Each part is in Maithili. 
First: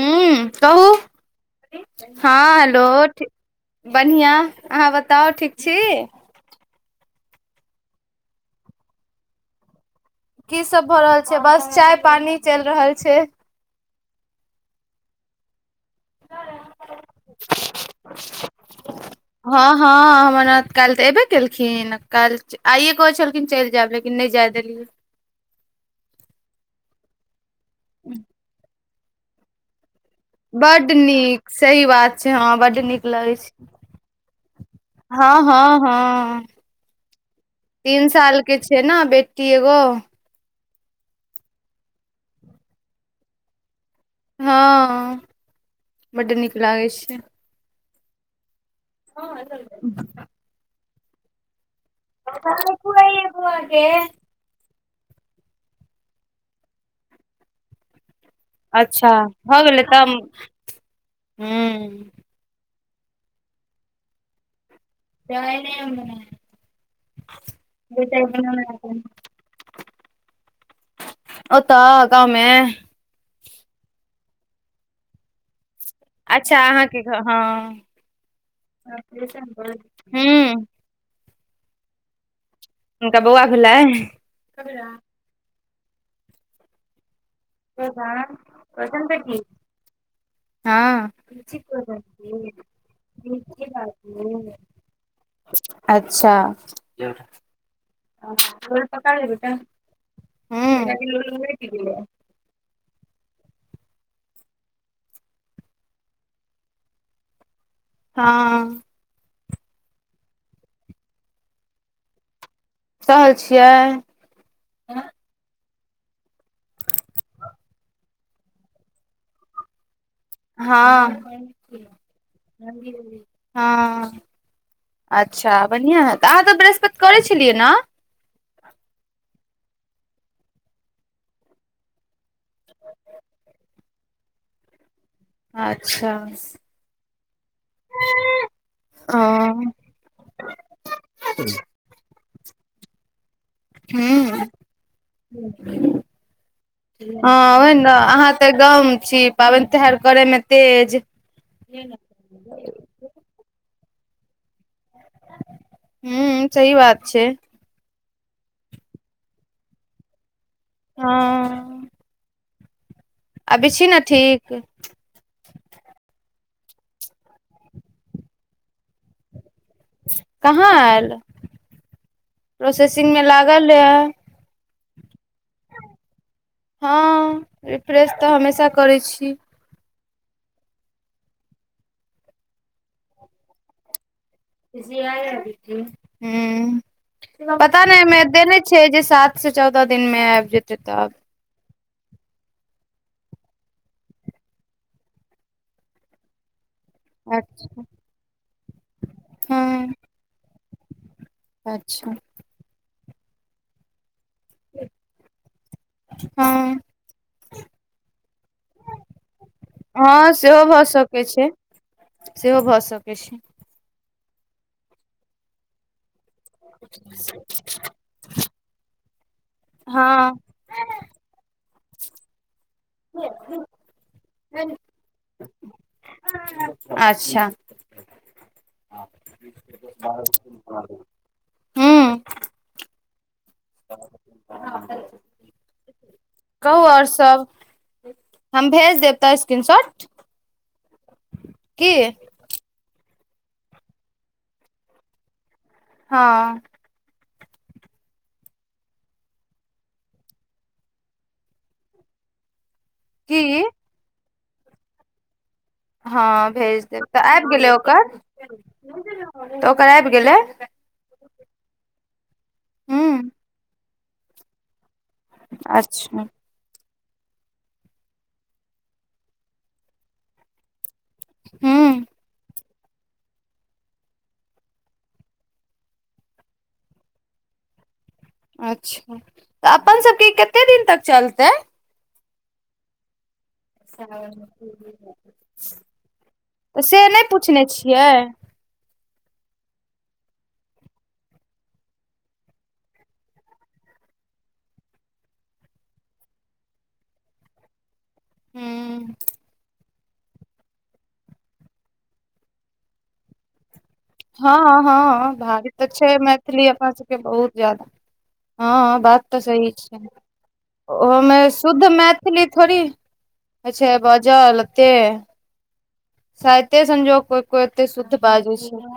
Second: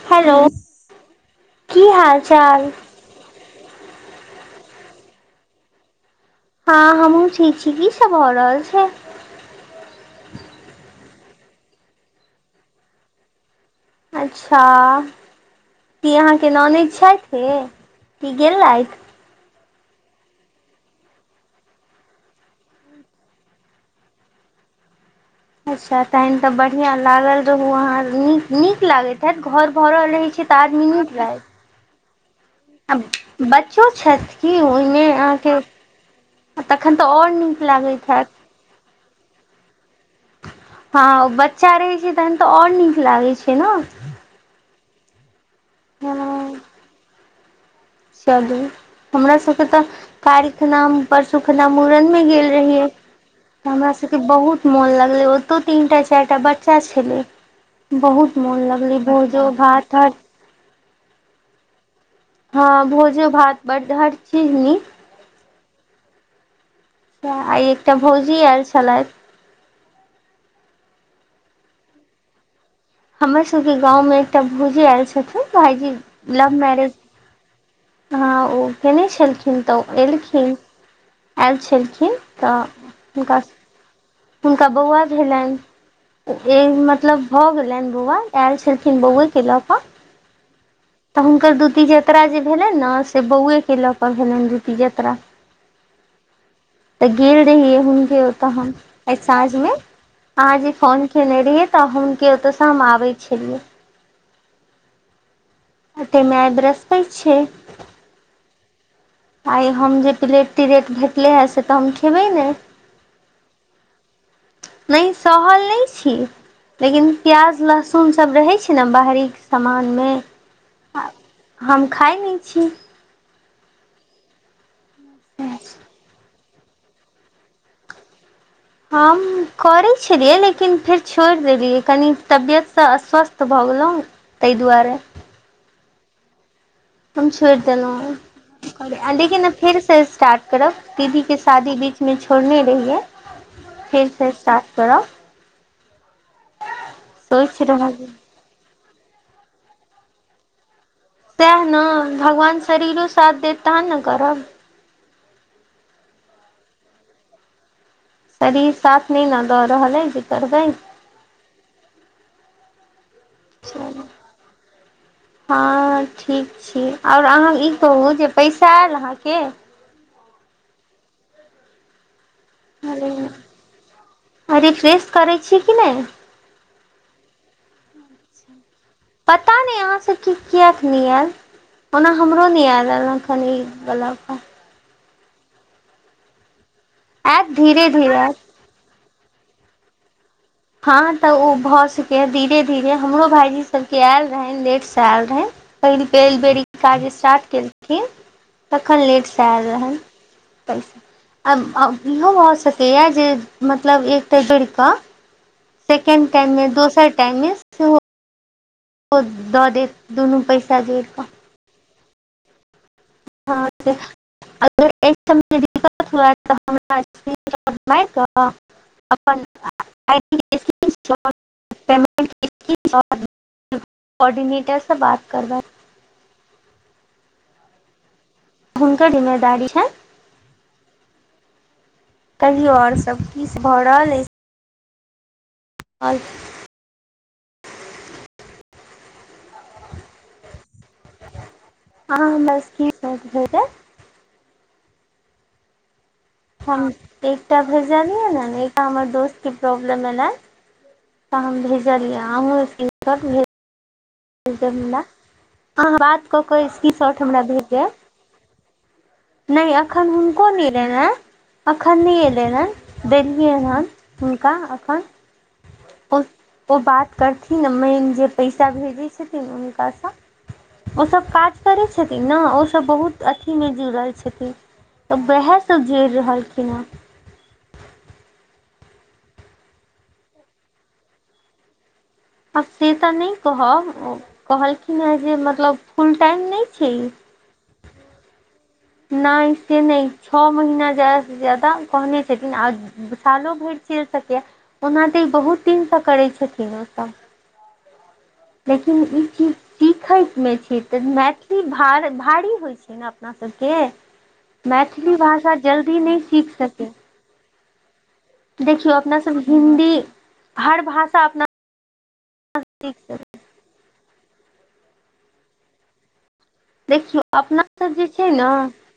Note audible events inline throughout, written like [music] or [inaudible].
हू हेलो कहू की हाल हँ चाल हेलो ठि बनीहा अहाँ बताउ ठीक छी हँ हमहुँ छीची किसब भऽ रहल छै की सब भ रहल छै बस चाय पानी चलि रहल छै अच्छा की अहाँके नोनेद छथि कि गेलथि हँ हँ हमरा काल्हि तऽ अयबे केलखिन काल्हि आइयए कह छलखिन चलि जायब लेकिन नहि जायै देलियै अच्छा तहन तऽ बढ़िया लागल रहू अहाँ न नीक लागैत हैत घर भरल रहै छी आदमी बड्ड नीक सही बात छै हँ बड्ड आ नीक लगै छै बच्चो छथि की ओहिने हँ अहाँके हँ हँ तखन तऽ आओर नीक लागैत हैत कि छै ने बेटी एगो हँ बच्चा रहै छै तहन तऽ आओर नीक लागै छै ने हँ बड्ड हँ नीक लागै छै चलू हमरा सबके तऽ कारिख नाम परशुखना मुड़न मे गेल रहियै हमरा सबके बहुत मोन लागलै ओ तो तीन्टा चारि टा बच्चा छल बहुत मोन लगले भोजो भात हात हू हँ भोजो भात बडड हर चीज नीक जा नहि आ एकटा भौजी एल छलैथ ओ तऽ गाममे हमर सबके गाँवमें एकटा भौजी आयल छथिन भाईजी लव अच्छा मैरेज अहाँके घर? हँ हँ ओ केयने छलखिन तऽ हूं ओएलखिन आयल छलखिन तऽ हुनका बौआ भेलै हुनका बौआ भेलनि एक मतलब भऽ गेलनि बौआ आयल छलखिन बौआए के लऽ कऽ हँ तऽ हुनकर दूति जत्ररा जे भेलनि ने से बौए के लऽ कऽ भेलनि द्यूती जत्रा अच्छा तऽ गेल रहियै हुनके ओ तऽ हम एहि साझमे अहाँ जे हूं फोन केने रहियै तऽ हुनक ओतयसँ हम आबै छलियै तेमे आइ ब्रसपैत छै हँ आइ हम जे प्लेट तिरेट भेटलै हे से तऽ हम खेबै ने सहल छियै नहि सहर नहि छी लेकिन प्याज लहसुनसभ रहैत छै ने बाहरी के सामानमे हँ हम खाइ नहि हँ अच्छा छी बधि आ ह तऽ अहाँ तऽ बृहस्पति करै छलियै ने हम करैत छलियै लेकिन फेर छोड़ देलियै कनि तबियतसँ अस्वस्थ भऽ गेलहुँ तहि दुआरे अच्छा हम छोड़ देलहुँं ओ लेकिन हूं फेर से स्टार्ट करब दीदी के शादी नहि छोड़ने रहियै। हु फेरसँ स्टार्ट करब हँ सोचि ओह ने रहल छी। अहाँ त गाँव छी पाबनि तिहार करे मे तेज सएह ने भगवान शरीरो साथ देत तहन ने करब। हू सहि बात छै शरीर साथ नहि न दऽ रहल है जे करबै हँ अभी छी ने चलू ठीक। हँ ठीक छी ओर अहाँ ई कहू जे पैसा आयल अहाँके की कहाँ आयल प्रोसेसिंग मे लागल आ रिफ्रेश करै छीयै कि नहि हँ रिफ्रेश तऽ हमेशा करै छी। पता नहि अहाँ सब क किए नहि आयल ओना हमरो नहि आयल एल हँखन ई बला पर। ह आयत पता धीरे नहि [unintelligible] धीरे मै आयत देने छै जे सात से चौदह दिन मे आब जेते हँ तऽ ओ भए सक हे धीरे धीरे हमरो भाईजी सबके आयल रहेन लेट से आयल रहेन कैनी [unintelligible] पेल बेै ई काज स्टार्ट अच्छा केलखिन कखन लेटसँ आयल हँ रहे पैसा आ अच्छा इहो भऽ सकैए जे मतलब एकटा जुड़कऽ सेकंड टाइम मे हँ दोसर टाइम मे देत हँ दुनू सेहो पैसा भऽ जोड़ि कऽ सकै छै सेहो भऽ सके छै अगर दिक [inaudible] त हम बक अपन हँ [inaudible] इस ब कोर्डिनेटरसँ बात करबै [inaudible] अच्छा हुनकर जिम्मेदारी अए ब [unintelligible] कहियो और सब किछ भऽ रहल अछि। आल [unintelligible] कहु ओर सब हम भेज देब तो स्क्रीन शॉट की हँ बस [unintelligible] की कहतै हँ एकटा भेजलियै ने ने एकटा हमर दोस्त के प्रॉब्लम एलै त हम भेजलियै [unintelligible] हम की भे अहाँ बात कऽ हँ कऽ भेज स्क्रीन देब तऽ शॉर्ट हमरा आबि भेज गेलै देब। ओकर तऽ नहि ओकर एखन आबि गेलै हुनको ने एलनि हे एखन नहि एलनि हेँ हूँ देलियै हन ' हुनका अखन अच्छा ओ बात करथिन मेन जे पैसा भेजै छथिन हुनकासँ ओसभ काज करै हूँ छथिन ने ओसभ बहुत अथी नहि जुड़ल छथिन तऽ वएह सभ जुड़ रहलखिन हेँ, अच्छा तऽ अपन सबके कते दिन तक चलतै आब से तऽ नहि कहब कहलखिन हेँ जे मतलब फुल टाइम नहि छै पूछने छियै नहि से नहि छओ महीना जादासँ जादा कहने छथिन आ सालो भैर चैल सकैए ओना तऽ ई बहुत दिनसँ करै छथिन ओ सभ लेकिन हूँ ई ची सीखैतमे छी तऽ मैथिली भा भारी होइत छै ने अपना सभ केँ हँ हँ भारी तऽ छै सीख मैथिली सकै अपना सबके बहुत ज्यादा देखियौ हँ अपना बात सब तऽ सही हिन्दी छै हर ओहो भाषा मे अपना शुद्ध मैथिली थोड़ी सीख सकै होइ छै बजल ओते सायते देखियौ संजोग कोइ अपना कोइ एतै सब जे शुद्ध छै ने बाजू छै अपना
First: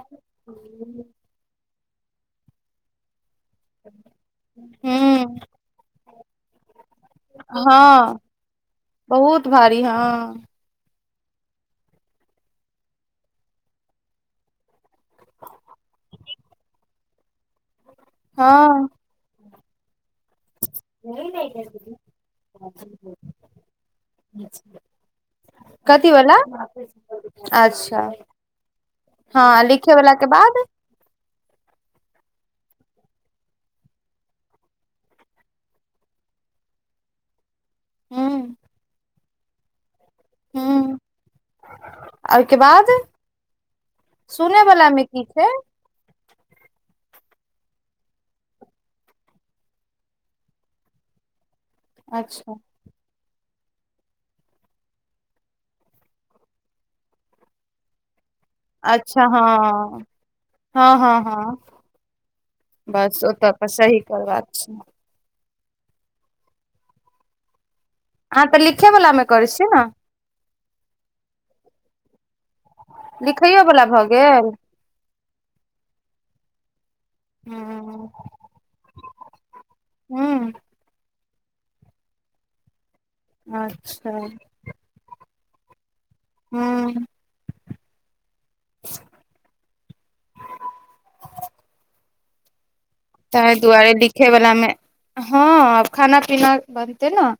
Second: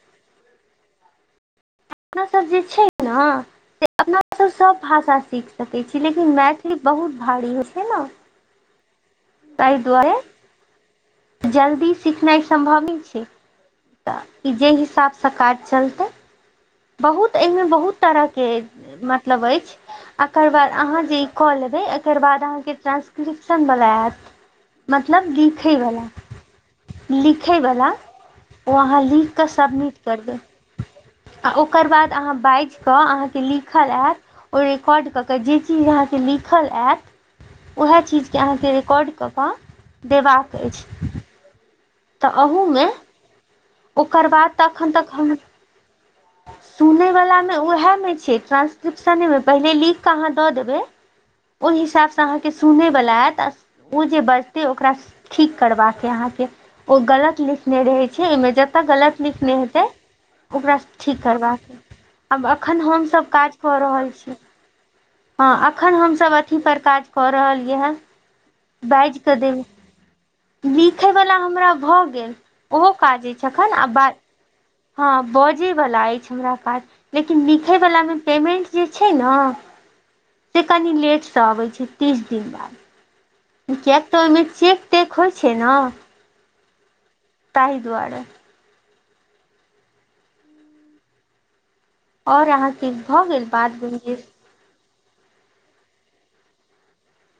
अपना सब जे छै ने से अपना सब सब भाषा हूँ सीख सकैत छी लेकिन मैथ ख बहुत भारी होइ छै ने हँ बहुत ताहि भारी हँ दुआरे जल्दी सिखनाइ सम्भवे छै तऽ ई जे हिसाबसँ काज चलतै बहुत एहिमे बहुत तरह‌ हँ केँ मतलब अछि एकर बाद अहाँ जे ई कऽ लेबै एकर बाद अहाँके ट्रा्सक्रिप्शन बला आयत मतलब लिखैवला कथी वला लिखैवला अच्छा ओ अहाँ लिख कऽ हँ लिखे सबमिट वला कर के देै बाद आ ओकर बाद अहाँ बाज कऽ अहाँके लिखल आयत ओ रिकॉर्ड कऽ कऽ जे चीज अहाँकेँ लिखल आयत उएह हूँ चीजके अहाँके रिकॉर्ड कऽ कऽ देबाक अछि तऽ आ ओहिके बाद अहूमे ओकर बाद सुने वला मे की छै सुनै वलामे ओएहमे छै ट्रान्सक्रिप्शनेमे पहिले लिख कऽ अहाँ दऽ देबै ओहि हिसाबसँ अहाँके अच्छा सुनैवला आयत आ ओ जे बजतै ओकरा ठीक करबाक अइ अहाँके ओ गलत लिखने रहै छै ओहिमे जब ओतऽ गलत अच्छा नीक नहि हेतै हँ ओकरा हँ हँ ठीक हँ करबाक आब अखन बस हमसभ ओतऽ काज पर कऽ सही रहल छी करबाक छै हँ एखन हमसभ अथी पर काज कऽ रहलियै ह अहाँ तऽ लिखे वला बाज मे कऽ करै देब छियै ने लिखयवला हमरा भऽ गेल ओहो काज अछि लिखैयो छैखन वला आ भऽ बा गेल हँ बजैवला अछि हमरा काज लेकिन लिखयवलामे हूँ पेमेन्ट जे छै ने हू से कनि लेट से अबै छै तीस दिन बाद कियैकि अच्छा तऽ ओहिमे चेक तेक होइ छै ने हू ताहि दुआरे और अहाँ तहि दुआरे लिखे वला मे हँ खाना पीना बनते ने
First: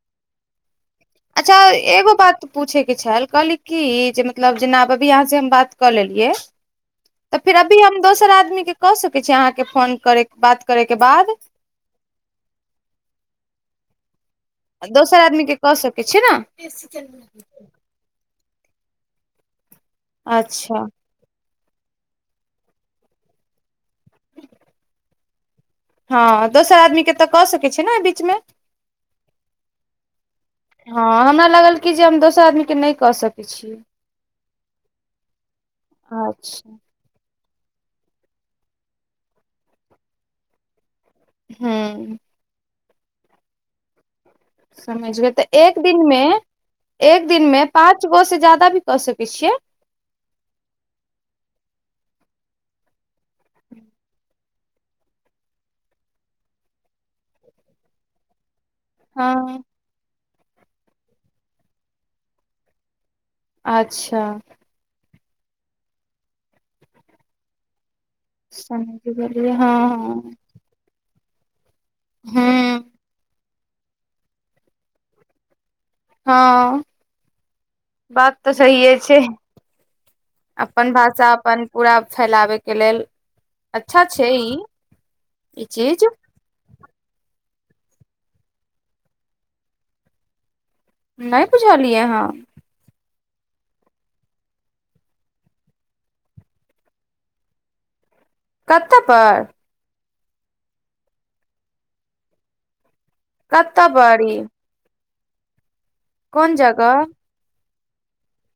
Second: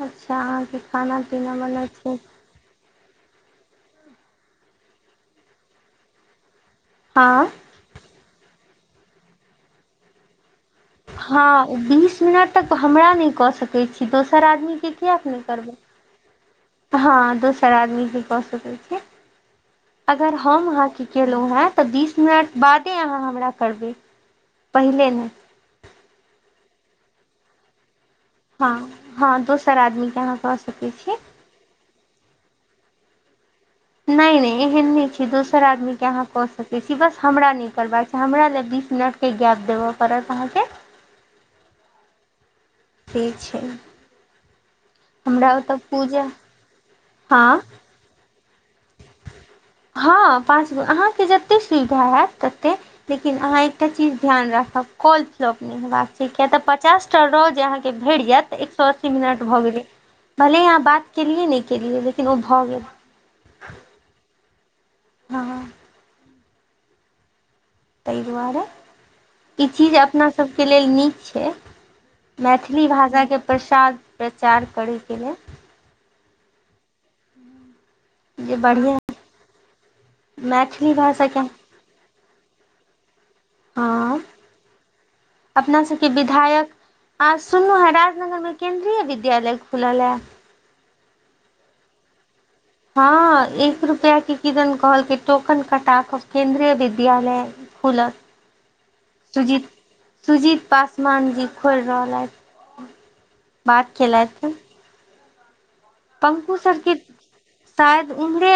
अच्छा अहाँ केँ खाना पीना बनै छै पूछेके छल कहली की जे मतलब जेनाब अभी अहाँ से हम बात कऽ लेलियै तऽ हँ फेर अभी हम दोसर आदमी के कऽ सकैत छी अहाँके फोन करेक बात करयके बाद हँ बीस मिनट तक हमरा नहि कऽ सकैत छी दोसर आदमीके किएक नहि करबै किछ ने हँ दोसर आदमी भी कऽ सकै छै अगर हम अच्छा अहाँके केलहुँ हँ तऽ बीस मिनट बादे अहाँ हमरा करबै पहिले ने हँ दोसर आदमी के तऽ कऽ सकैत छै ने बीच मे हँ हँ दोसर आदमी के अहाँ क सकै छीये हँ हमरा लागल की जे हम दोसर आदमीके नहि कऽ सकैत छीयै नहि नहि एहन नहि छै दोसर आदमी के अहाँ कऽ सकैत अच्छा छी कि बस हमरा नहि करबाक छैह हमरा लए बीस मिनट केँ गैप देबे पड़त अहाँ केँ हँ ठीक छै समझ गेल तऽ हमरा ओतय एक दिनमे पूजा एक हँ दिनमे पाँच गो से जादा भी कऽ सकै छियै हँ पासबुक अहाँ केँ जतेक सुविधा हैत ततेक लेकिन अहाँ एकटा चीज ध्यान राखब कॉल [unintelligible] नहि हेबाक छै किए तऽ पचास टा रोज अहाँ केँ भेट जायत सए अस्सी मिनट भऽ हँ गेलै भले अहाँ बात केलियै नहि केलियै लेकिन ओ भऽ गेल अच्छा हँ ताहि दुआरे समझि गेलियै ई हँ चीज अपना सब के लेल नीक छै हँ मैथिली हूँ भाषाके प्रसाद प्रचार करैके लेल हँ बात तऽ जे सहिए बढ़िआँ छै अपन मैथिली भाषा भाषाके अपन पूरा फैलावै के लेल अच्छा हँ छै ई ई अपना चीज सबके विधायक आ सुनलहु है राजनगर में केंन्द्रीय विद्यालय खुलल है नहि बुझलियै हाँ हँ एक रुपआ के किदन कहलकै टोकन कटा कब केन्द्रीय विद्यालय खुला कतऽ पर सुजीत सुजीत पासवान जी खोल रहलथि कत बात बड़ी केलथि पंकु सरके जगह शायद उमरे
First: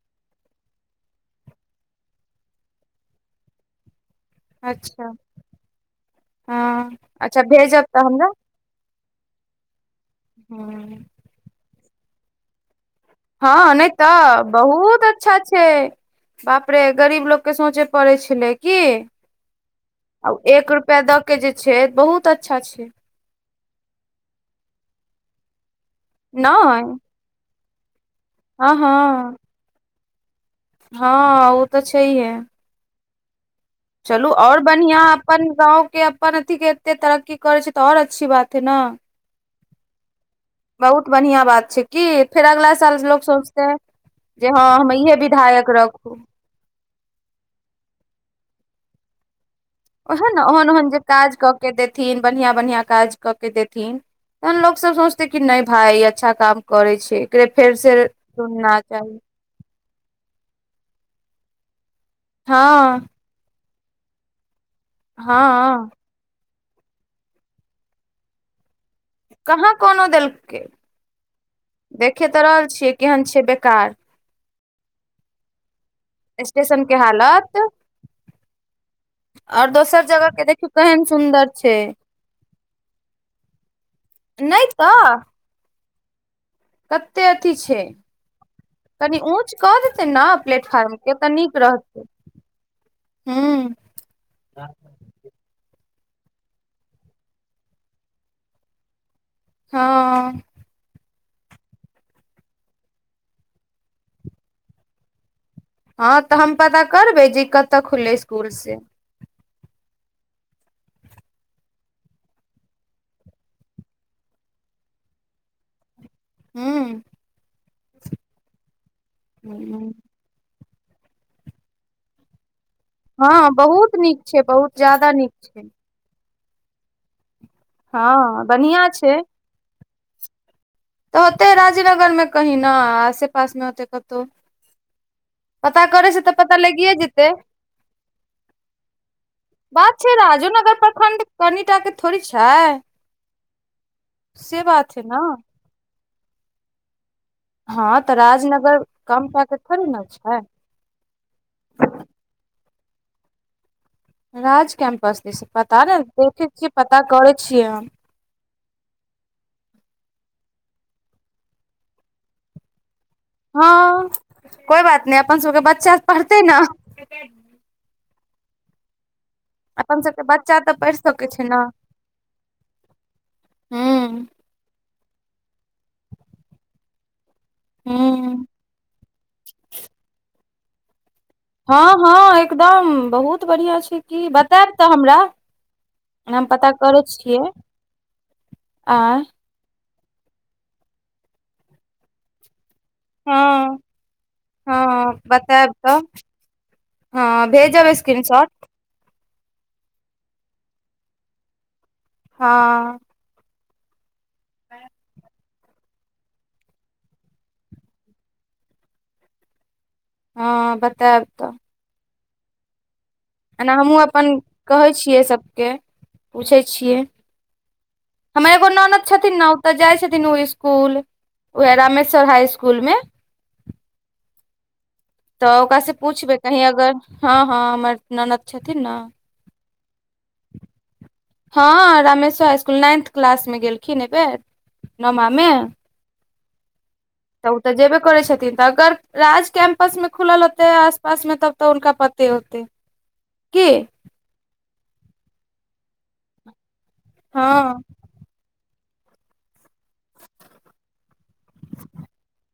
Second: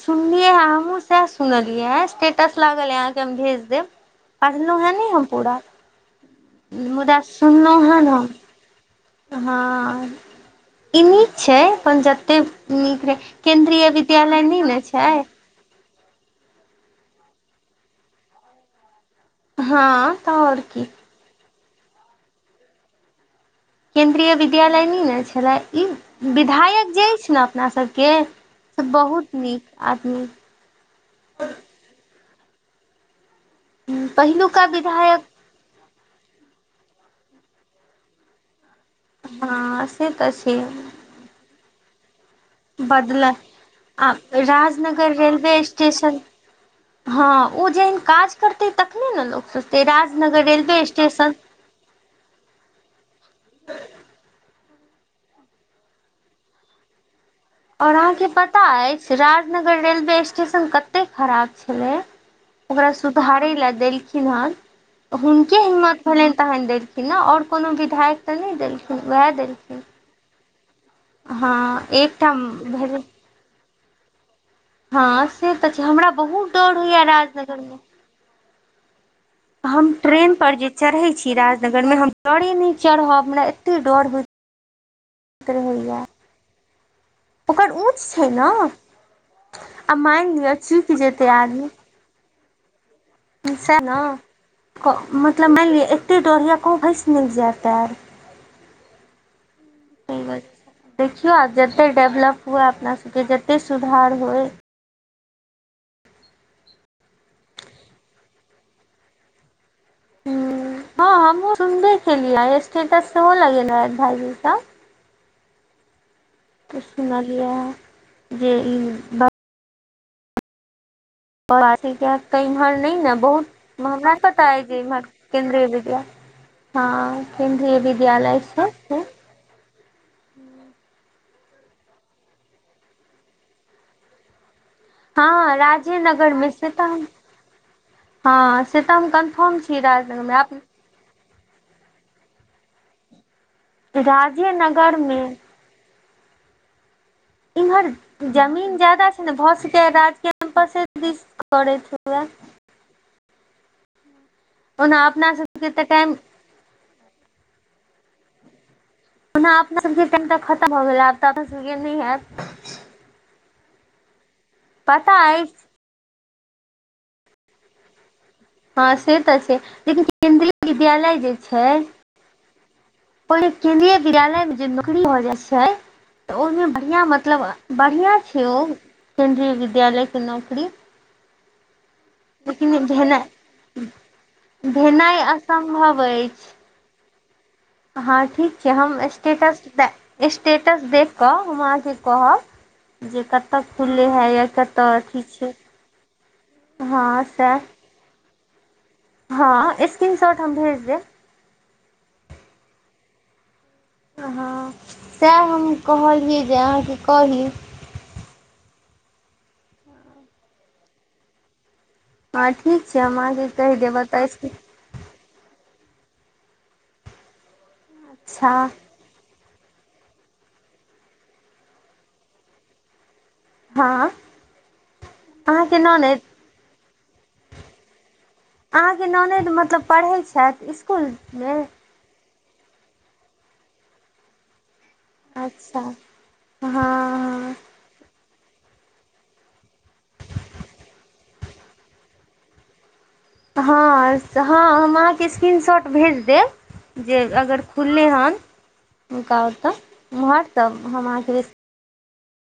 सुनलियै हमहूँ सएह सुनलियै ह स्टेटस लागल अहाँके हम भेज देब पढ़लहुँ हेँ अच्छा ने हम पूरा हँ मुदा अच्छा सुनलहुँ भेजब तऽ हेँ हमरा हम हँ ई हँ नीक छै अपन जतेक नीक रहै हँ नहि केन्द्रीय विद्यालय तऽ नहि ने बहुत छै अच्छा छै बाप रे गरीब लोके सोचे पड़ै छलै की हँ तऽ आ आओर एक की रुपआ दऽ के जे छै बहुत अच्छा छै केन्द्रीय विद्यालय नहि ने छलै ई विधायक नहि जे अछि ने अपना सभ केँ हँ से बहुत हँ नीक आदमी हँ ओ तऽ छैहे चलू ओर पहिलुका बढ़िआं विधायक अपन गाँंव के अपन अथी के एते तरकी करै छै तऽ ओर अच्छी बात है ने हँ से तऽ छै बहुत बढ़िया बात छै की फेर अगला साल लोक बदलल सोचते आ जे हँ हम राजनगर इहे रेलवे विधायक रहब स्टेशन हँ ओ जेहन काज करतै तखने ने लोक सोच ओहन राजनगर ओहन रेलवे ओहन जे स्टेशन काज कऽ के देथिन बढ़िआं बढ़िआँ काज कऽ के देथिन तहन लोक सब सोचते कि नहि भाय अच्छा काम करै छै एके फेर और से अहाँके पता सुनना अछि चाही राजनगर रेलवे स्टेशन कते खराब छले ओकर हँ सुधारे लए देलखिन हन हुनके हँ हिम्मत भेलिन तहन देलखिन नेँ ओर कोनो विधायक तऽ नहि देलखिन ओएह देलखिन ओ देलके हँ एकटा भेल तहन छै बेकार [unintelligible] हँ से तऽ छै हमरा बहुत डौर स्टेशन के होइया हालत राजनगर मे और हम दोसर जगह ट्रेन के पर जे देखियौ केहन चढै छी सुन्दर छै राजनगर मे हम डोरे नहि चढ़ब हमरा एतेक डोर होइय नहि तऽ क होइआ [unintelligible] कतेक अथी छै ने कनी ऊँच कऽ आ देतै ने मानि लिअ चुकि प्लेटफारर्म के जेतै तऽ नीक रहतै हूँ सै ने मतलब मानि लिअ एते डरिया कह भैंस निक जातेर [unintelligible] ओ हँ बस [unintelligible] देखियो आब जते डेवलप हुए अपना सबके जते सुधार होइ हँ तऽ हम पता करबे जे कत खुले स्कूल से हू हं हमहु सुनबे केलिया स्टेटस सेहो लगेलरह भाई जी सब हूँ सुनालिया जे ई ब हू आओ आसके [unintelligible] तऽ इमहर नहि ने बहुत हँ हमरा नीक छै पता है बहुत जे इमहर ज्यादा नीक छै केन्द्रीय विद्यालय हँ केन्द्रीय विद्यालय हँ सब छै बढ़िया बहुत तऽ होतै राजीनगर मे कही न आसे पास मे होतै कतौ हँ पता करै छै राजेनगर तऽ मे पता से लागिए हम जेतै हँ से तऽ हम कन्फर्म छी राजनगरमे आ [unintelligible] कनीटाक के थोड़ी छै से बात राजेनगर है न मे इम्हर हँ तऽ जमीन राजनगर ज्यादा छै कम ने टा भऽ के थोड़ी सकै न राज छै कम्पसे दिस करैत हुए राज ओना कैंपस अपना दिस सबके पता तऽ ने टाइम देखे छियै पता करै छियै हम ओना अपना सबके टाइम त खत भ गेल हयत तऽ अपना सबके गेल नहि हयत हँ कोई बात पता नहि अपन अछि सबके बच्चा पढ़तै ने हँ से तऽ छै अपन लेकिन सबके बच्चा केन्द्रीय तऽ पढ़ि विद्यालय सकै जे न छै पर केन्द्रीय हूँ विद्यालय में जे नौकरी भए जाइ छै तऽ ओहिमे बढ़िया म मतलब बढ़िया हूँ छै ओ केन्द्रीय विद्यालयके नौकरी हँ हँ लेकिन एकदम बहुत भेनाइ बढ़िया छै की बतायब तऽ हमरा भेनाइ असम्भव हम अछि पता करै छियै हँ ठीक छै हम आँय स्टेटस स्टेटस देख कऽ हम अहाँके कहब जे हँ कतय खुले हइ या हँ कतय अथी छै बतायब तऽ हँ भेजब स्क्रीन शॉट हँ स्क्रीन शॉट हम भेज देब हँ ह हँ [inaudible] सएह हम कहलियै जे अहाँके कही हँ बतायब तऽ हँ ठीक छै हम अहाके एना हमहूँ अपन कहै छियै सभके पूछै छियै हमर अच्छा एगो ननद छथिन न ओ तऽ जाइ छथिन ओ स्कूल उएह रामेश्वर हाई स्कुल मे हँ तऽ अहाँके ओकरास से ननैद पूछबै कही अगर हँ हँ हमर ननद छथिन न अहाँके ननैद मतलब पढ़ै छथि इसकुलमे हँ रामेश्वर स्कुल नाइंथ क्लास मे गेलखिन एहि बेेर अच्छा हँ तऽ ओ तऽ जेबे करै छथिन तऽ अगर राज कैम्पस में खुलल होते आस पास मे तब तऽ हुनका पते होते हँऽ हँ हम अहाँके स्क्रीनशॉट भेज देब जे हँ अगर खुललै हन हुनका ओतऽ उम्हर तब हम अहाँके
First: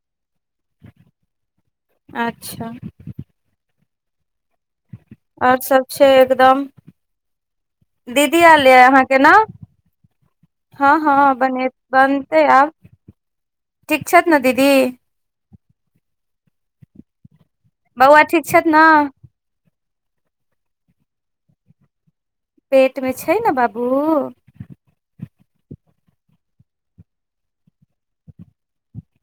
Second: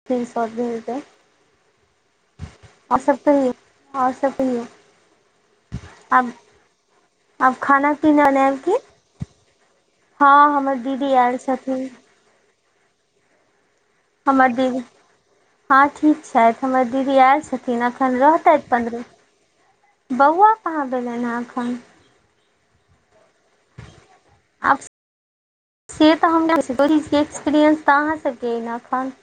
स्क्रीनशॉट भेज देव आच्छा और सब कहिए आओर सब कहिये और सब छै एकदम आब खाना पीना दीदी बनायब आल की य अहाँ के न हँ हमर हँ दीदी हँ आयल बने छथिन बनते आब ठीक छथि ने हमर दीदी हँ ठीक छथि हमर दीदी आयल छ न एखन बौआ ठीक रहतै छथि ने पन्द्रह बौआ कहाँ भेलै ह एखन पेट मे छै ने बाबू आ से तऽ हम एक्सपीरियंस तऽ अहाँ सबके खान [unintelligible] [unintelligible]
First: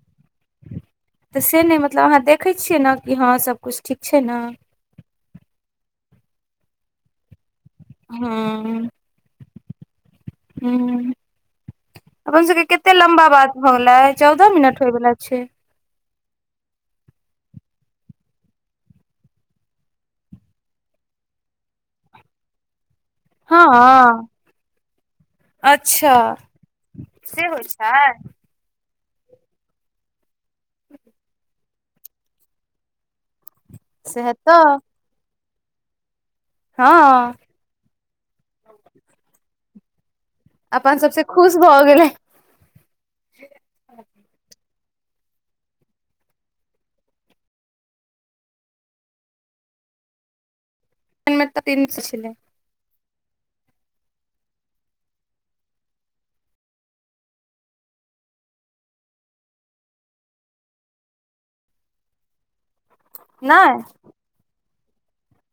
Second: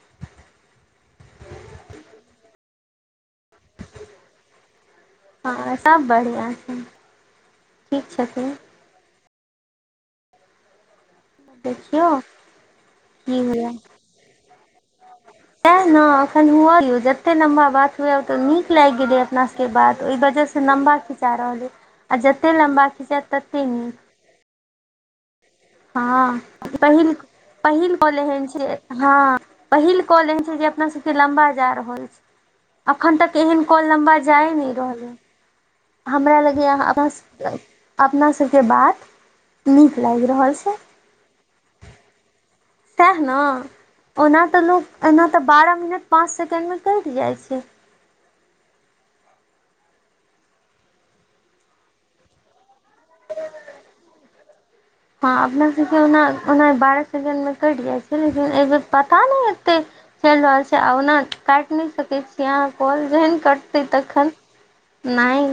तऽ से नहि मतलब आहाँ देखै छियै न कि हँ सबकुछ ठीक छै न हँ सब बढ़िया छै ठीक छथिन हँ ह देखियौ अपन सबके कते लम्बा की बात भऽ गेलै चौदह मिनट होय वला छै तह ने अखन हुए य जते लम्बा बात हुए ओते नीक लागि गेलै अपना सब के बात ओहि वजह से लम्बा खिचा रहल आ जते लम्बा खिचा हँ अच्छा हँ पहिल से होइ पहिल छै बोल हन हँ पहिल कॉल एन छै जे अपना सबके लम्बा जा रहल छै अखन तक एहन कोल लम्बा सएह जाय नहि तऽ रहलै हमरा लगैए अपना हँ अपनासब के बात नीक लागि रहल छै सब से खुश भऽ गेलै सएह न ओना तऽ लोक एना तऽ बारह मिनट पाँच सेकेण्डमे कट जाइत छै हेलमेट तीन छै [unintelligible] ह [unintelligible] हँ अपना सबके ओना ओना बारह सेकेंड मे कटि जाइ छै लेकिन एहि बेर पता नहि एतै चल रहलल छै आ ओना काटि नहि सक यहाँ कोल जेहन नहि कटतै तखन नहि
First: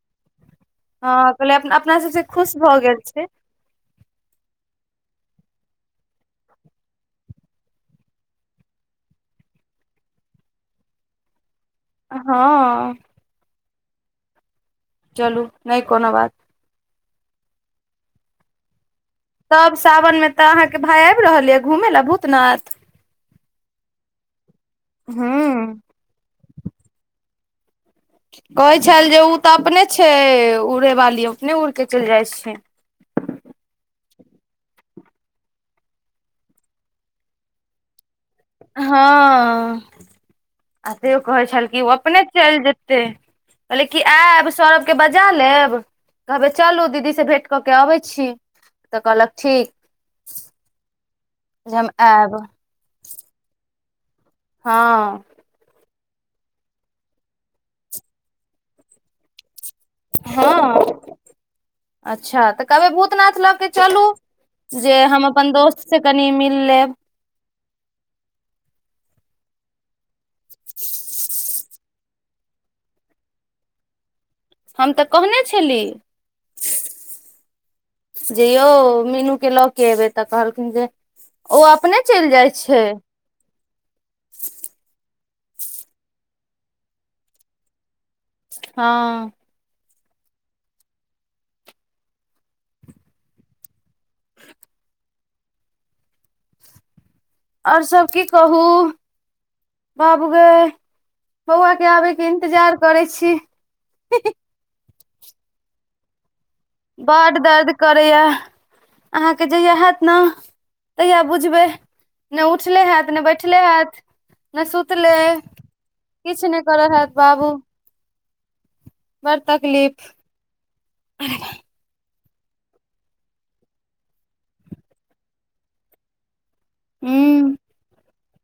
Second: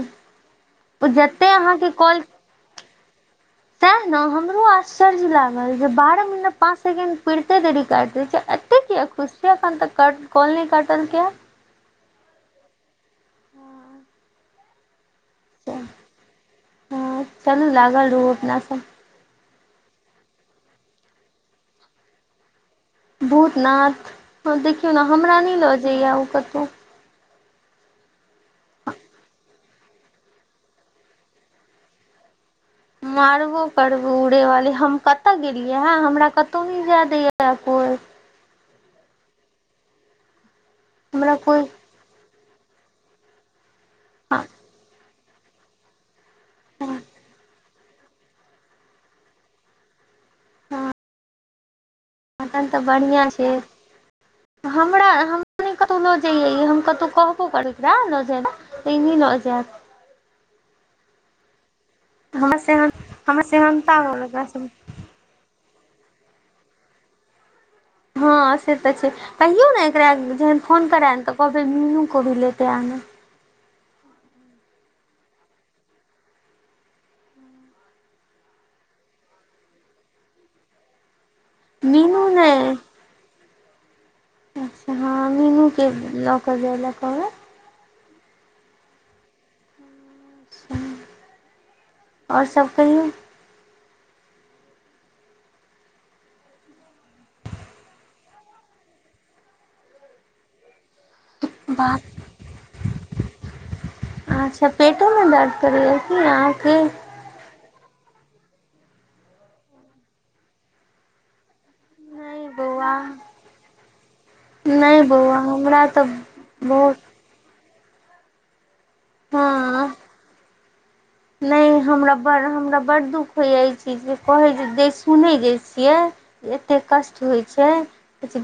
ह त जते कहले अहाँके अपना सबसँ खुश भऽ गेल छै तैँ न हमरो आश्चर्य लागल जे बारह मिनट पाँच सेकेण्ड पुड़ते देरी काट द छै कत किया खुश छै खन तऽ कॉलनै कटलेकैया हँ चलू नहि कोनो बात हँ चलू लागल रहु अपना सब तब सावन में तऽ अहाँके भाय आबि रहल यऽ घूमेला भूतनाथ भूतनाथ देखियौ ने हमरा नहि लऽ हूँ जाइएा ओ कतहु कहै छएल जे ओ तऽ अपने छै उड़ वाली अपने उड़के चलि जाइत छियै मारबो करबौ उड़ेवाली हम कतऽ गेलियै हँ हमरा कतहु नहि जाय दैय कोई हँ आ तयो हमरा कहै कोइ छल खि ओ अपने चलि जेतै कहले कि हँ आयब सरभ के बजा लेब कहबै चलू दीदीसँ भेँट कऽ के अबै छी तऽ कहलक ठीक हँ जे हम आब बढ़ीया छै हमरा हँ नहि कतहु लऽ जइयै हम कतहु कहबो करै एकरा लऽ जायब तऽ एह लऽ जायत हँ अच्छा हमरा तऽ कहबै सेहन भूतनाथ हमरा लऽ के सेहनता चलू होल एकरा सब जे हम अपन दोस्त से कनि मिल लेब हँ से तऽ छै कहियौ ने एकरा जहन फोन करै ह ने तऽ कहबै मीनू को भी लेते आना हम तऽ कहने छली जे यौ मीनूके लऽ केऽ एबै तऽ कहलखिन जे ओ अपने मीनू चलि जाइत नहि छै अच्छा हँ मेनूके लऽ कऽ जाय लए कहबै हँ आओर सब कहियो आओर सब की कहू बाबु गई बौआ के बात आबैके इन्तजार करै छी पेटो में दर्द करै य की आहके बड़ दर्द करैया अहाँकेँ जहिया हत ने तहिया बुझबै। नहि उठले होत ने बैठले हयैत ने नहि सुतले बौआ हमरा तऽ किछु नहि करऽ बहुत हयैत। बाबू। बड़ हँ तकलीफ। नहि। हमरा बड़, हमरा बड़ दुःख होइए, ई चीज जे कहैत जे सुनैत जाइत छियै। एते कष्ट हूँ होइ छै,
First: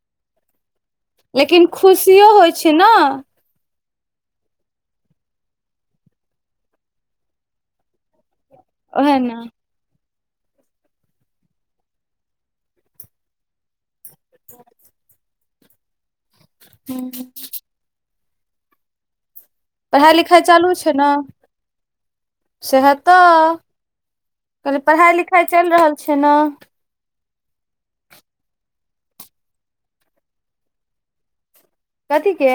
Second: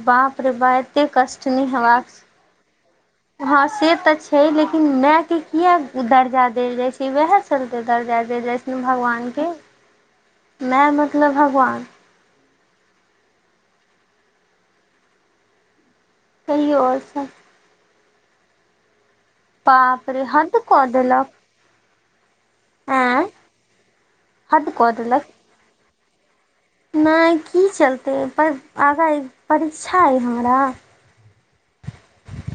बाप रे बात। कतेक कष्ट नै लेकिन हव खुशियो होइ छै ने हँ, से तऽ छै। लेकिन मायके किया दर्जा देल जाय छै वएह। चलते दर्जा जे जइसन ओएह भगवान ने के माय मतलब भगवान [inaudible] कहियौ आओर हूँ सब बाप पढ़ाइ रे लिखाइ हद चालू कऽ छै ने? देलक सेहे आँय तऽ, हद कहलोए कऽ पढ़ाइ देलक लिखाइ चलि रहल छै ने। नहि की चलतै पर आगा परीक्षा अइ हमरा। कथीके?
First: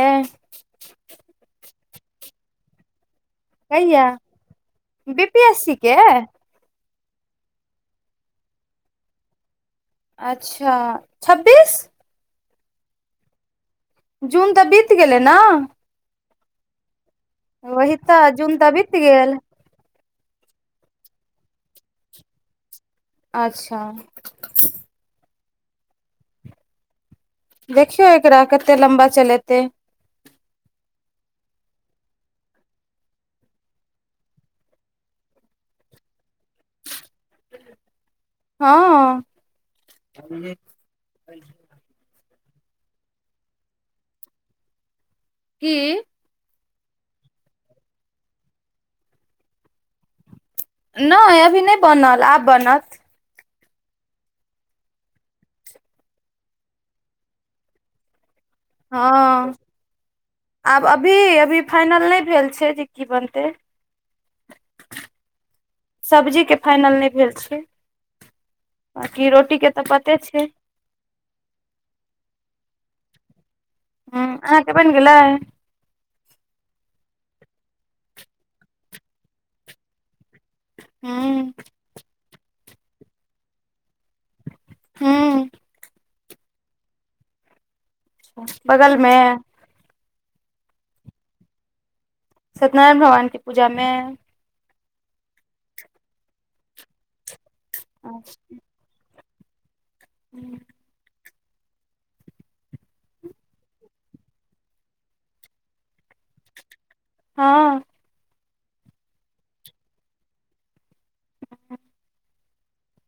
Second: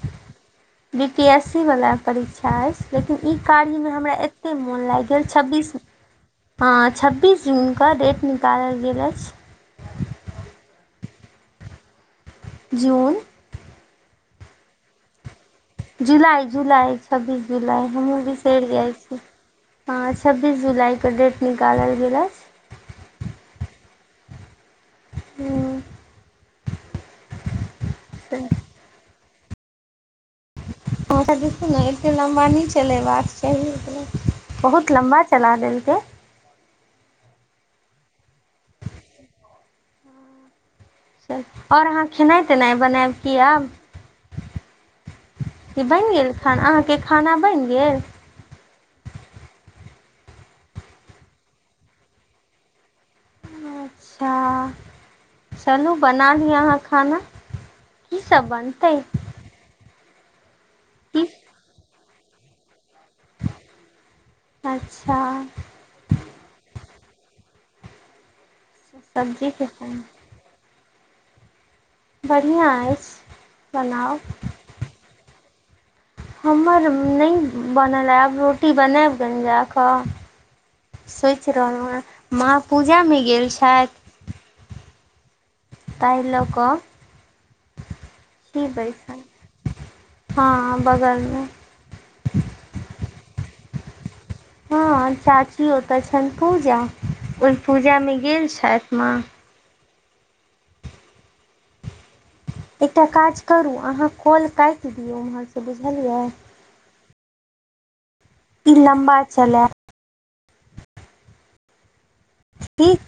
बीपीएससी वला परीक्षा। लेकिन ई कार्यमे कहिया हमरा एतेक मोन लागि बी गेल पी एस छब्बीस। सी के हँ, छब्बीस जूनके डेट निकाल गेल अछि। अच्छा, छब्बीस। जून। जून तऽ बीत गेलै ने। जुलाई जुलाई छब्बीस जुलाई वही हमहुँ तऽ जून बिसरि तऽ जाइ बीत छी। गेल ह, छब्बीस जुलाईके डेट निकाल गेल अछि। अच्छा। ह। देखियौ एकरा कते लम्बा चलेते। अहाँ देखू ने एतेक लम्बा नहि चलै बक चाही ओतना बहुत लम्बा चला देलकै। हँ। आओर अहाँ खेनाइ तेनाइ बनायब कि आब। की ई बनि गेल खाना अहाँकेँ खाना बनि गेल नहि अभी, नहि बनल, आब बनत। अच्छा। चलू बनालिए अहाँ खाना कीसभ बन? हँ, आब अभी, की अभी फाइनल नहि भेल छै जे। की बनतै। अच्छा सब्जीके फाइनल नहि भेल छै, बकि सब्जीके रोटीके तऽ पते संग छै। बढ़िआँ अछि, बनाउ। अहाँकेँ बन गेलै। हमर ने बनल यिय, अब रोटी बनाब जा कऽ सोचि ह रहलो माँ पूजामे गेल छइथ। हँ। तहि लोक छै बगल मे बाएसल। हैं। बगलमे। सत्यनारायण भगवानके पूजा मे? हँ, चाची ओतय छनि पूजा, ओहि पूजामे गेल छथि माँ हूँ। एकटा काज करू आहा कॉल काटि दियौ उम्हरसँ बुझलियै? हँ। ई लम्बा चलइत। ठीक।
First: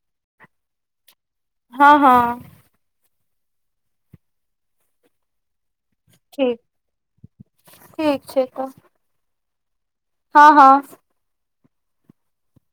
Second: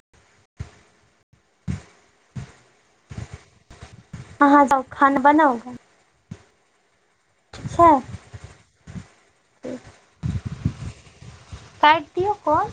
हँ, हँ। हाँ त खाना बनाउ ठीक ठीक छै तऽ हँ हँ कट दिऔ फोन